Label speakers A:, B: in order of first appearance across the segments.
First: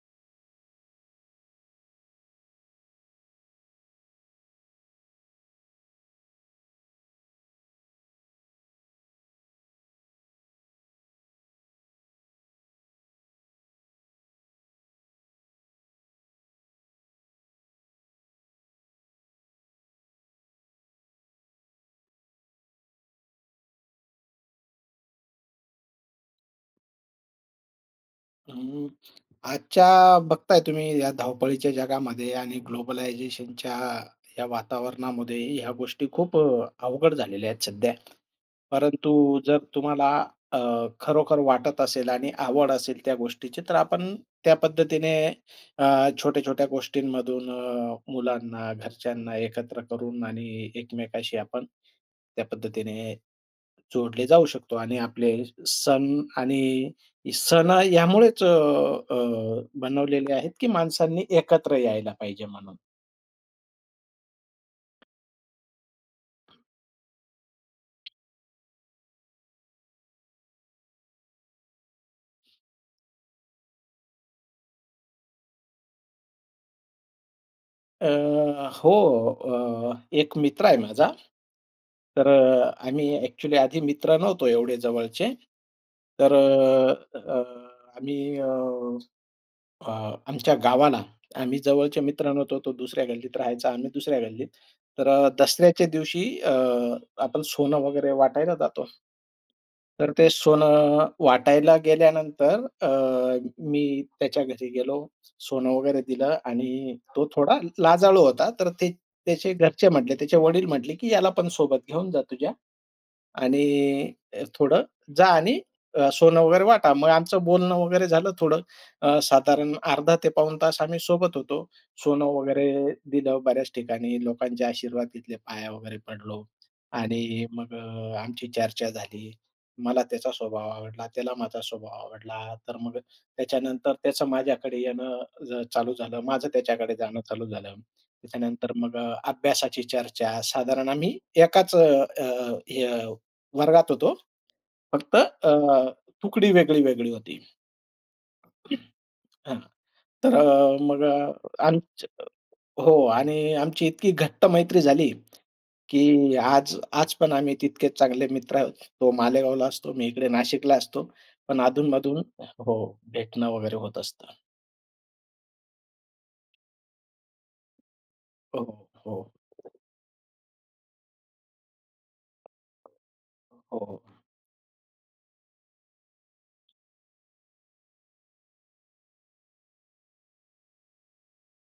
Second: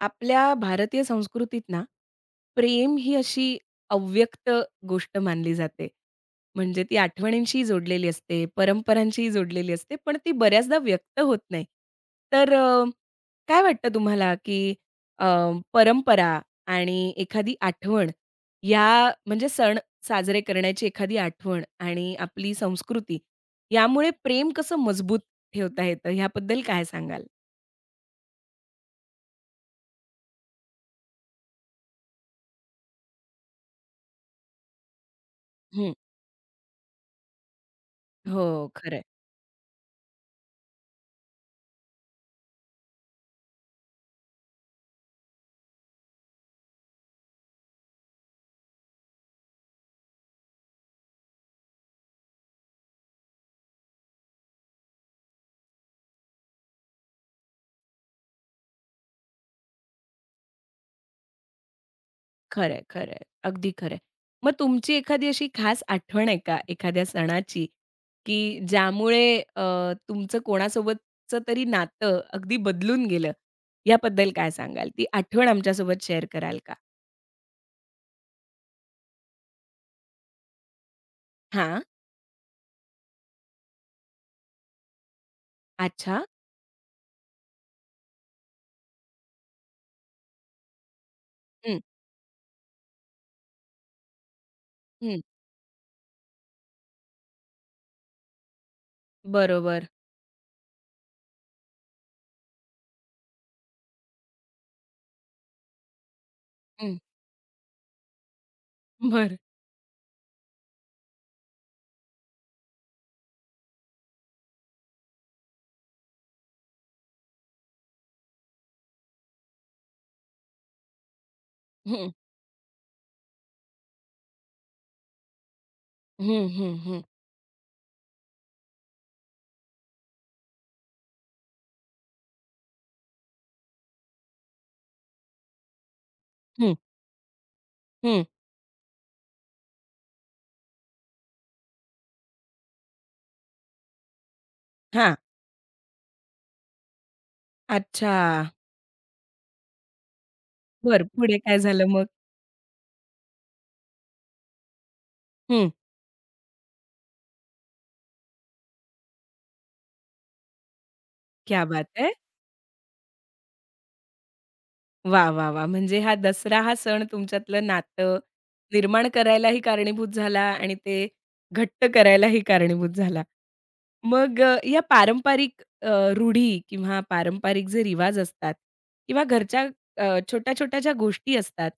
A: आपल्या भारतीय संस्कृतीत ना, प्रेम ही अशी अव्यक्त गोष्ट मानली जाते. म्हणजे ती आठवणींशी जोडलेली असते, परंपरांशी जोडलेली असते, पण ती बऱ्याचदा व्यक्त होत नाही. तर अ, काय वाटतं तुम्हाला, की अ, परंपरा आणि एखादी आठवण या म्हणजे सण साजरे करण्याची एखादी आठवण आणि आपली संस्कृती यामुळे प्रेम कसं मजबूत ठेवता येतं, ह्याबद्दल काय सांगाल?
B: हं. आजच्या बघताय तुम्ही या धावपळीच्या जगामध्ये आणि ग्लोबलायझेशनच्या या वातावरणामध्ये ह्या
A: हं.
B: गोष्टी खूप अवघड झालेल्या आहेत सध्या.
A: हो, खरं.
B: परंतु जर तुम्हाला अ, खरोखर वाटत असेल आणि आवड असेल त्या गोष्टीची, तर आपण त्या पद्धतीने छोट्या-छोट्या गोष्टींमधून मुलांना, घरच्यांना एकत्र करून आणि एकमेकाशी आपण त्या पद्धतीने जोडले जाऊ शकतो आणि आपले सण आणि सण यामुळेच अ, अ, बनवलेले आहेत, की माणसांनी एकत्र यायला पाहिजे म्हणून.
A: खरंय, खरंय. अगदी खरंय. मग तुमची एखादी अशी खास आठवण आहे का एखाद्या सणाची, की ज्यामुळे तुमचं कोणासोबतचं तरी नातं अगदी बदलून गेलं? याबद्दल काय सांगाल? ती आठवण आमच्यासोबत शेअर कराल का?
B: अ, हो. अ, एक मित्र आहे माझा.
A: हां.
B: तर आम्ही ॲक्चुअली आधी मित्र नव्हतो एवढे जवळचे.
A: अच्छा.
B: तर अ, अ, आम्ही अ अ, आमच्या गावाला आम्ही
A: हं,
B: जवळच्या मित्रांनो होतो. तो दुसऱ्या गल्लीत राहायचा, आम्ही दुसऱ्या गल्लीत. तर
A: हं.
B: दसऱ्याच्या दिवशी आपण सोनं वगैरे वाटायला जातो.
A: बरोबर.
B: तर ते सोनं वाटायला गेल्यानंतर मी त्याच्या घरी गेलो. सोनं वगैरे दिलं
A: हं.
B: आणि तो थोडा लाजाळू होता. तर ते
A: बरं.
B: त्याचे घरचे म्हटले, त्याचे वडील म्हटले, की "याला पण सोबत घेऊन जा तुझ्या." आणि थोडं जा आणि सोनं वगैरे वाटा. मग आमचं बोलणं वगैरे झालं थोडं. साधारण अर्धा ते पाऊण तास आम्ही सोबत होतो.
A: हं.
B: सोनं वगैरे दिलं बऱ्याच ठिकाणी. लोकांचे आशीर्वाद घेतले, पाया वगैरे पडलो
A: हं, हं, हं.
B: आणि मग आमची चर्चा झाली. मला त्याचा स्वभाव आवडला, त्याला माझा स्वभाव आवडला. तर मग त्याच्यानंतर त्याचं माझ्याकडे येणं चालू झालं. माझं
A: हं,
B: त्याच्याकडे जाणं चालू झालं.
A: हं.
B: त्याच्यानंतर मग अभ्यासाची चर्चा. साधारण आम्ही एकाच अ, अ, हे वर्गात होतो.
A: हां.
B: फक्त तुकडी वेगळी-वेगळी होती.
A: अच्छा.
B: हां. तर मग
A: बरं. पुढे काय झालं मग?
B: आमच हो आणि आमची इतकी घट्ट मैत्री झाली,
A: हं.
B: की आज आज पण आम्ही तितकेच चांगले मित्र आहोत. तो मालेगावला असतो, मी इकडे नाशिकला असतो. पण
A: क्या बात है!
B: अधून-मधून हो, भेटणं वगैरे होत असतं.
A: वाह, वाह, वाह! म्हणजे हा दसरा हा सण तुमच्यातलं नातं
B: हो,
A: निर्माण
B: हो.
A: करायलाही कारणीभूत झाला आणि ते घट्ट करायलाही कारणीभूत झाला.
B: हो.
A: मग या पारंपरिक रूढी किंवा पारंपरिक जे रिवाज असतात किंवा घरच्या छोट्या-छोट्या ज्या गोष्टी असतात,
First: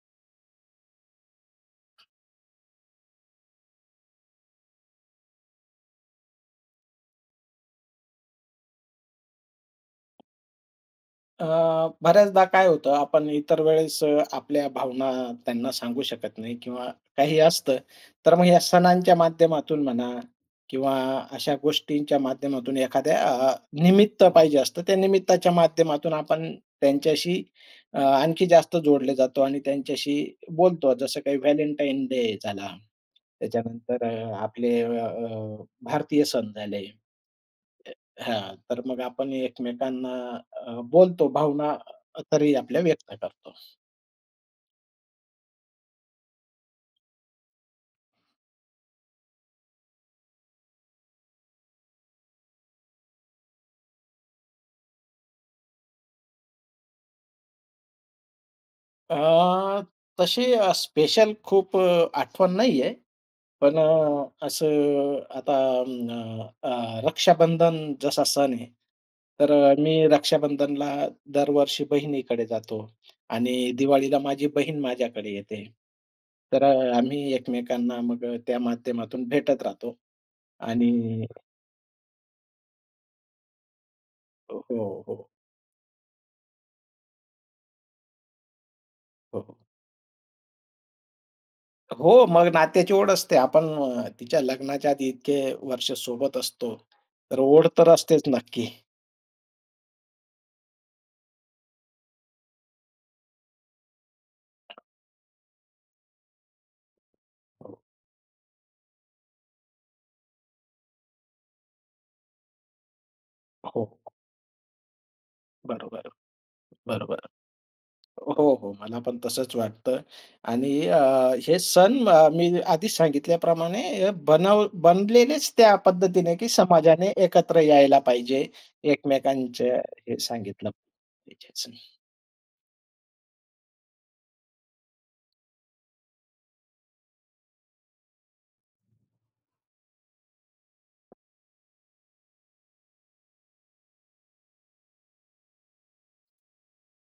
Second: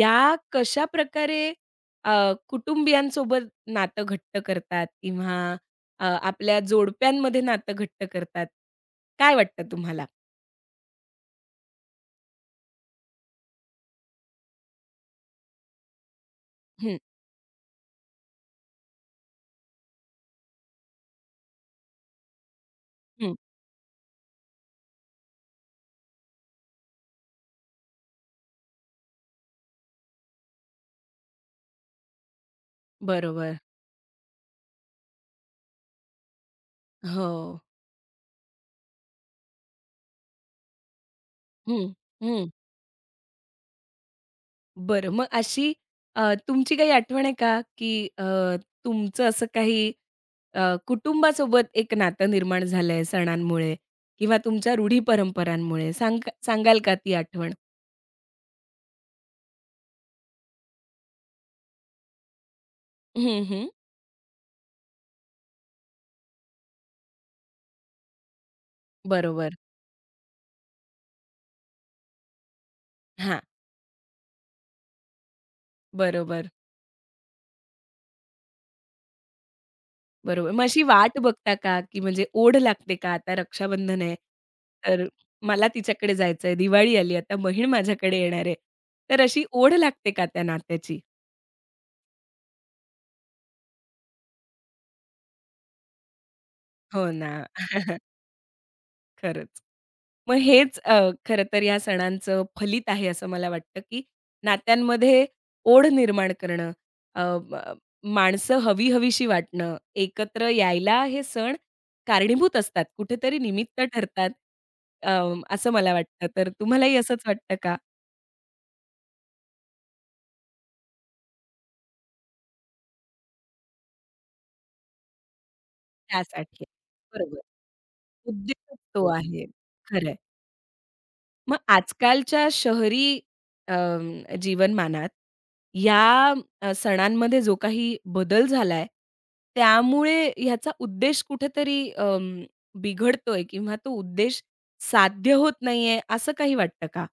A: या कशाप्रकारे कुटुंबियांसोबत नातं घट्ट करतात किंवा आपल्या जोडप्यांमध्ये नातं घट्ट करतात? काय वाटतं तुम्हाला?
B: अ, बऱ्याचदा काय होतं, आपण इतर वेळेस आपल्या भावना त्यांना सांगू शकत नाही किंवा
A: हं,
B: काही असतं. तर मग या सणांच्या माध्यमातून म्हणा किंवा अशा गोष्टींच्या माध्यमातून एखाद्या
A: हं.
B: अ, निमित्त पाहिजे असतं. त्या निमित्ताच्या माध्यमातून आपण त्यांच्याशी आणखी जास्त जोडले जातो आणि त्यांच्याशी बोलतो. जसं काही व्हॅलेंटाईन डे झाला,
A: बरोबर.
B: त्याच्यानंतर आपले भारतीय सण झाले.
A: हो.
B: हां, तर मग आपण एकमेकांना बोलतो, भावना
A: हं, हं.
B: तरी आपल्या व्यक्त करतो.
A: बरं, मग अशी तुमची काही आठवण आहे का, की तुमचं असं काही अ, कुटुंबासोबत एक नातं निर्माण झालंय सणांमुळे किंवा तुमच्या रूढी परंपरांमुळे? सांगाल का ती आठवण?
B: अ, तशी स्पेशल खूप आठवण नाहीये.
A: हं, हं.
B: पण असं आता अं, रक्षाबंधन जसा सण आहे, तर
A: बरोबर.
B: मी रक्षाबंधनला दरवर्षी बहिणीकडे जातो
A: हां.
B: आणि दिवाळीला माझी बहीण माझ्याकडे येते.
A: बरोबर,
B: तर आम्ही एकमेकांना मग त्या माध्यमातून भेटत राहतो
A: बरोबर. मग अशी वाट
B: आणि
A: बघता का, की म्हणजे ओढ लागते का आता रक्षाबंधन आहे,
B: हो,
A: तर
B: हो,
A: मला तिच्याकडे जायचंय, दिवाळी आली आता बहीण माझ्याकडे येणार आहे. तर अशी
B: हो.
A: ओढ लागते का त्या नात्याची?
B: हो, मग नात्याची ओढ असते. आपण तिच्या लग्नाच्या आधी इतके वर्ष सोबत असतो,
A: हो ना.
B: तर ओढ तर असतेच नक्की.
A: खरंच. मग हेच खरं तर या सणांचं फलित आहे असं मला वाटतं, की नात्यांमध्ये ओढ निर्माण करणं, अ, म
B: हो,
A: माणसं हवी-हवीशी वाटणं, एकत्र यायला हे सण कारणीभूत असतात. कुठेतरी निमित्त
B: हो.
A: ठरतात. अ, असं मला
B: बरोबर,
A: वाटतं. तर तुम्हालाही असंच
B: बरोबर.
A: वाटतं का?
B: हो, हो. मला पण तसंच वाटतं आणि हे सण मी आधीच सांगितल्याप्रमाणे बनलेलेच त्या पद्धतीने, की
A: त्यासाठी.
B: समाजाने
A: बरोबर.
B: एकत्र यायला पाहिजे.
A: उद्देशच तो आहे.
B: एकमेकांचे
A: खरं.
B: हे सांगितलं
A: मग
B: पाहिजेच.
A: आजकालच्या शहरी अम, जीवनमानात या सणांमध्ये जो काही बदल झालाय, त्यामुळे ह्याचा उद्देश कुठेतरी अम, बिघडतोय किंवा तो उद्देश साध्य होत नाहीये, असं काही वाटतं का?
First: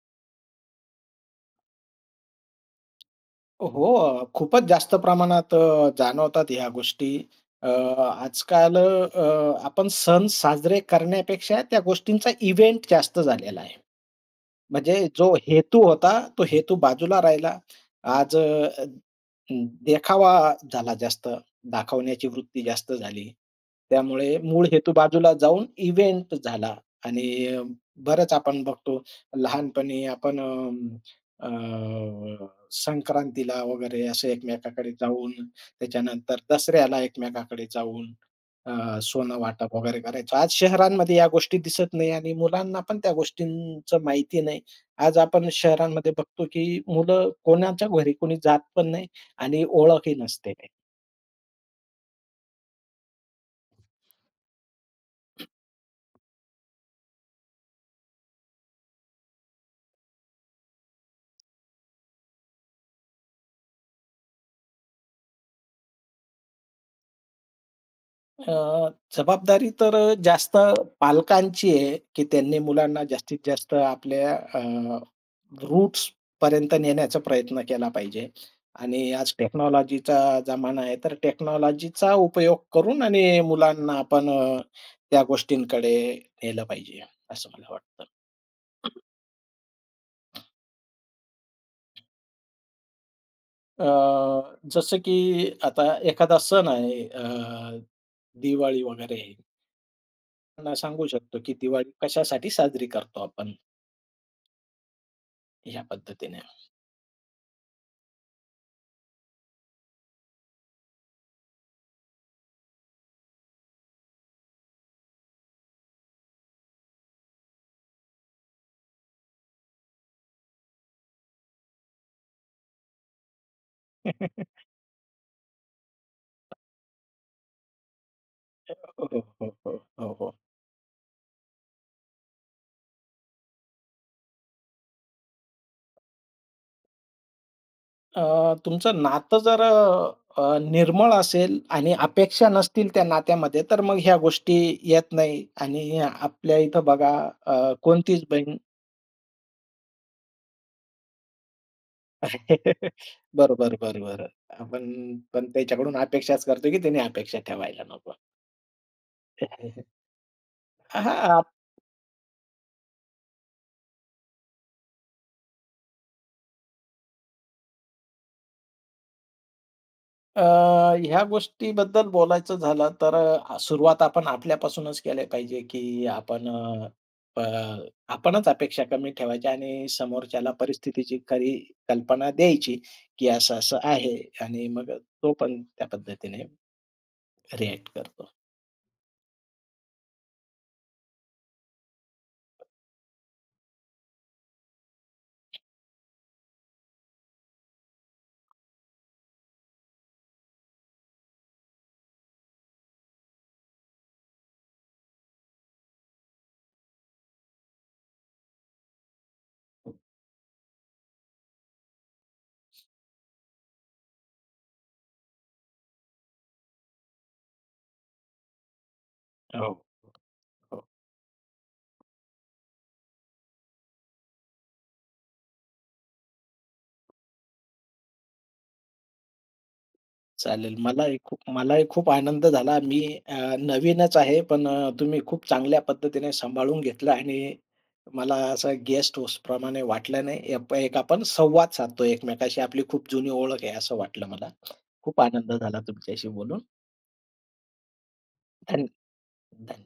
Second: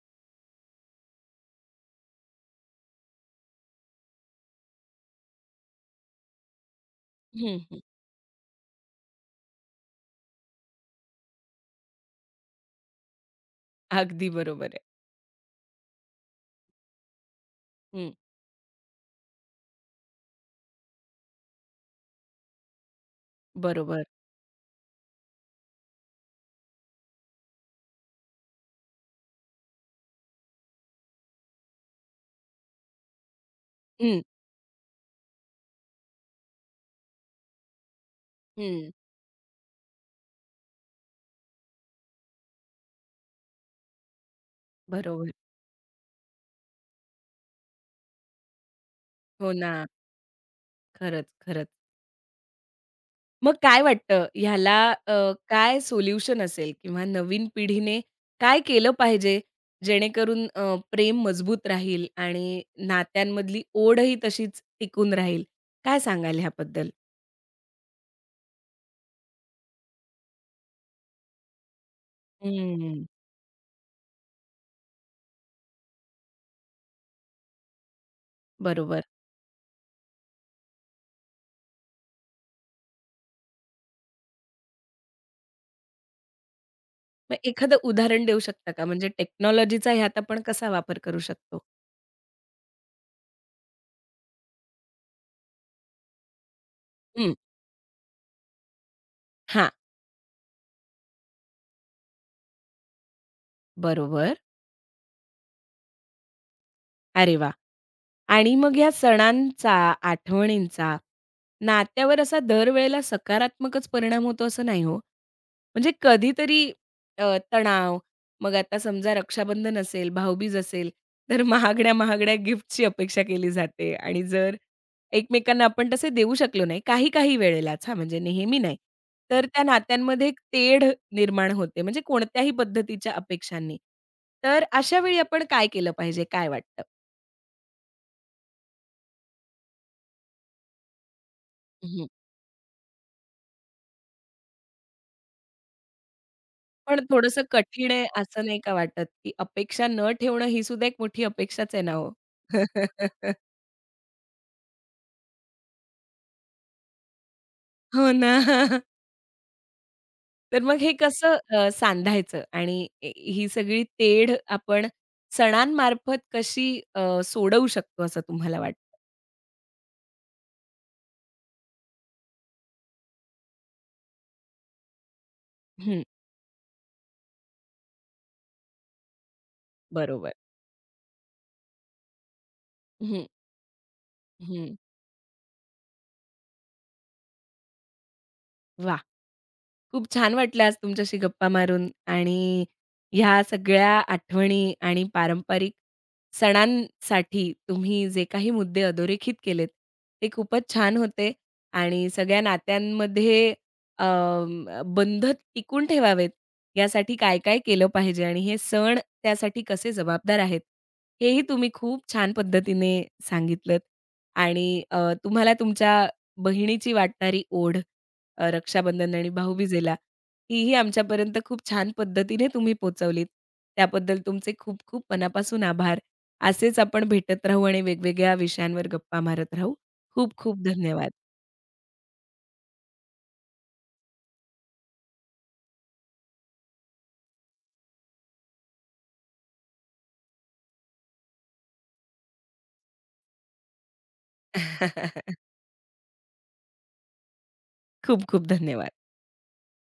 B: हो, खूपच जास्त प्रमाणात जाणवतात ह्या गोष्टी.
A: हं,
B: अ,
A: हं.
B: आजकाल आपण सण साजरे करण्यापेक्षा त्या गोष्टींचा इव्हेंट जास्त झालेला आहे.
A: अगदी बरोबर आहे.
B: म्हणजे जो हेतू होता, तो हेतू बाजूला राहिला.
A: हं,
B: आज देखावा झाला जास्त, दाखवण्याची वृत्ती जास्त झाली.
A: बरोबर.
B: त्यामुळे मूळ हेतू बाजूला जाऊन इव्हेंट झाला आणि बरंच आपण बघतो लहानपणी आपण अ, अ, संक्रांतीला वगैरे
A: हं,
B: असं एकमेकाकडे जाऊन, त्याच्यानंतर दसऱ्याला एकमेकाकडे जाऊन
A: हं.
B: अ, सोनं वाटप वगैरे करायचो. आज शहरांमध्ये या गोष्टी दिसत नाही आणि मुलांना पण त्या गोष्टींचं माहिती नाही. आज
A: बरोबर.
B: आपण शहरांमध्ये बघतो, की मुलं कोणाच्या घरी कोणी जात पण नाही
A: हो
B: आणि
A: ना.
B: ओळखही नसते.
A: खरंच, खरंच. मग काय वाटतं ह्याला अ, काय सोल्युशन असेल किंवा नवीन पिढीने काय केलं पाहिजे जेणेकरून प्रेम मजबूत राहील आणि नात्यांमधली ओढही तशीच टिकून राहील? काय सांगाल ह्याबद्दल?
B: अ, जबाबदारी तर जास्त पालकांची आहे, की त्यांनी मुलांना
A: हम्म.
B: जास्तीत जास्त आपल्या अ, रूट्स पर्यंत नेण्याचा प्रयत्न केला पाहिजे.
A: बरोबर.
B: आणि आज टेक्नॉलॉजीचा जमाना आहे, तर टेक्नॉलॉजीचा उपयोग करून आणि मुलांना आपण त्या गोष्टींकडे नेलं पाहिजे,
A: मग
B: असं मला
A: एखादं
B: वाटतं.
A: उदाहरण देऊ शकता का? म्हणजे टेक्नॉलॉजीचा ह्यात आपण कसा वापर करू शकतो?
B: अ, जसं की आता एखादा सण आहे
A: हं.
B: दिवाळी वगैरे,
A: हां.
B: त्यांना सांगू शकतो, की दिवाळी कशासाठी साजरी करतो आपण,
A: बरोबर.
B: ह्या पद्धतीने.
A: अरे वाह! आणि मग या सणांचा, आठवणींचा, नात्यावर असा दरवेळेला सकारात्मकच परिणाम होतो असं नाही हो. म्हणजे कधीतरी तणाव, मग आता समजा रक्षाबंधन असेल, भाऊबीज असेल, तर महागड्या-महागड्या गिफ्टची अपेक्षा केली जाते आणि जर एकमेकांना आपण तसे देऊ शकलो नाही, काही-काही वेळेलाच हां, म्हणजे नेहमी नाही,
B: हो,
A: तर
B: हो,
A: त्या
B: हो, हो,
A: नात्यांमध्ये
B: हो.
A: एक तेढ निर्माण होते, म्हणजे कोणत्याही पद्धतीच्या अपेक्षांनी. तर अशा वेळी आपण काय केलं पाहिजे, काय वाटतं?
B: तुमचं नातं जर निर्मळ असेल आणि
A: हं.
B: अपेक्षा नसतील त्या नात्यामध्ये, तर मग ह्या गोष्टी येत नाही आणि आपल्या इथं
A: पण
B: बघा
A: थोडंसं कठीण आहे
B: कोणतीच
A: असं
B: बहीण
A: नाही का वाटत, की अपेक्षा न ठेवणं ही सुद्धा एक मोठी अपेक्षाच आहे ना हो.
B: बरोबर, बरोबर. आपण पण त्याच्याकडून अपेक्षाच करतो, की त्याने अपेक्षा ठेवायला
A: हो
B: नको.
A: ना. तर मग हे कसं
B: हां.
A: अ, सांधायचं आणि ही सगळी तेढ आपण सणांमार्फत कशी सोडवू शकतो असं तुम्हाला वाटतं?
B: अ, ह्या गोष्टीबद्दल बोलायचं झालं तर सुरुवात आपण आपल्यापासूनच केली पाहिजे,
A: हं,
B: की आपण अ, अ, आपणच अपेक्षा कमी ठेवायच्या आणि
A: बरोबर.
B: समोरच्याला परिस्थितीची खरी कल्पना द्यायची,
A: हं,
B: की असं-असं आहे आणि
A: हं.
B: मग तो पण त्या पद्धतीने रिएक्ट करतो.
A: वाह! खूप छान वाटलं आज तुमच्याशी गप्पा मारून आणि ह्या सगळ्या आठवणी आणि पारंपरिक सणांसाठी तुम्ही जे काही मुद्दे अधोरेखित केलेत, ते खूपच छान होते आणि सगळ्या नात्यांमध्ये बंध टिकून ठेवावेत, यासाठी काय-काय केलं पाहिजे आणि हे सण त्यासाठी कसे जबाबदार आहेत, हेही तुम्ही खूप छान पद्धतीने सांगितलत आणि तुम्हाला तुमच्या बहिणीची वाटणारी ओढ रक्षाबंधन आणि
B: हो,
A: भाऊबीजेला, तीही
B: हो.
A: आमच्यापर्यंत खूप छान पद्धतीने तुम्ही पोहोचवलीत. त्याबद्दल तुमचे खूप खूप मनापासून आभार. असेच आपण भेटत राहू आणि वेगवेगळ्या विषयांवर गप्पा मारत राहू. खूप खूप
B: चालेल.
A: धन्यवाद.
B: मलाही खूप आनंद झाला. मी नवीनच आहे, पण तुम्ही खूप चांगल्या पद्धतीने सांभाळून घेतलं आणि मला असं गेस्ट होस्टप्रमाणे वाटलं नाही. एक एक आपण संवाद साधतो एकमेकाशी. आपली खूप जुनी ओळख आहे असं वाटलं मला. खूप आनंद झाला तुमच्याशी बोलून.
A: खूप खूप
B: धन
A: धन्यवाद.
B: धन्यवाद.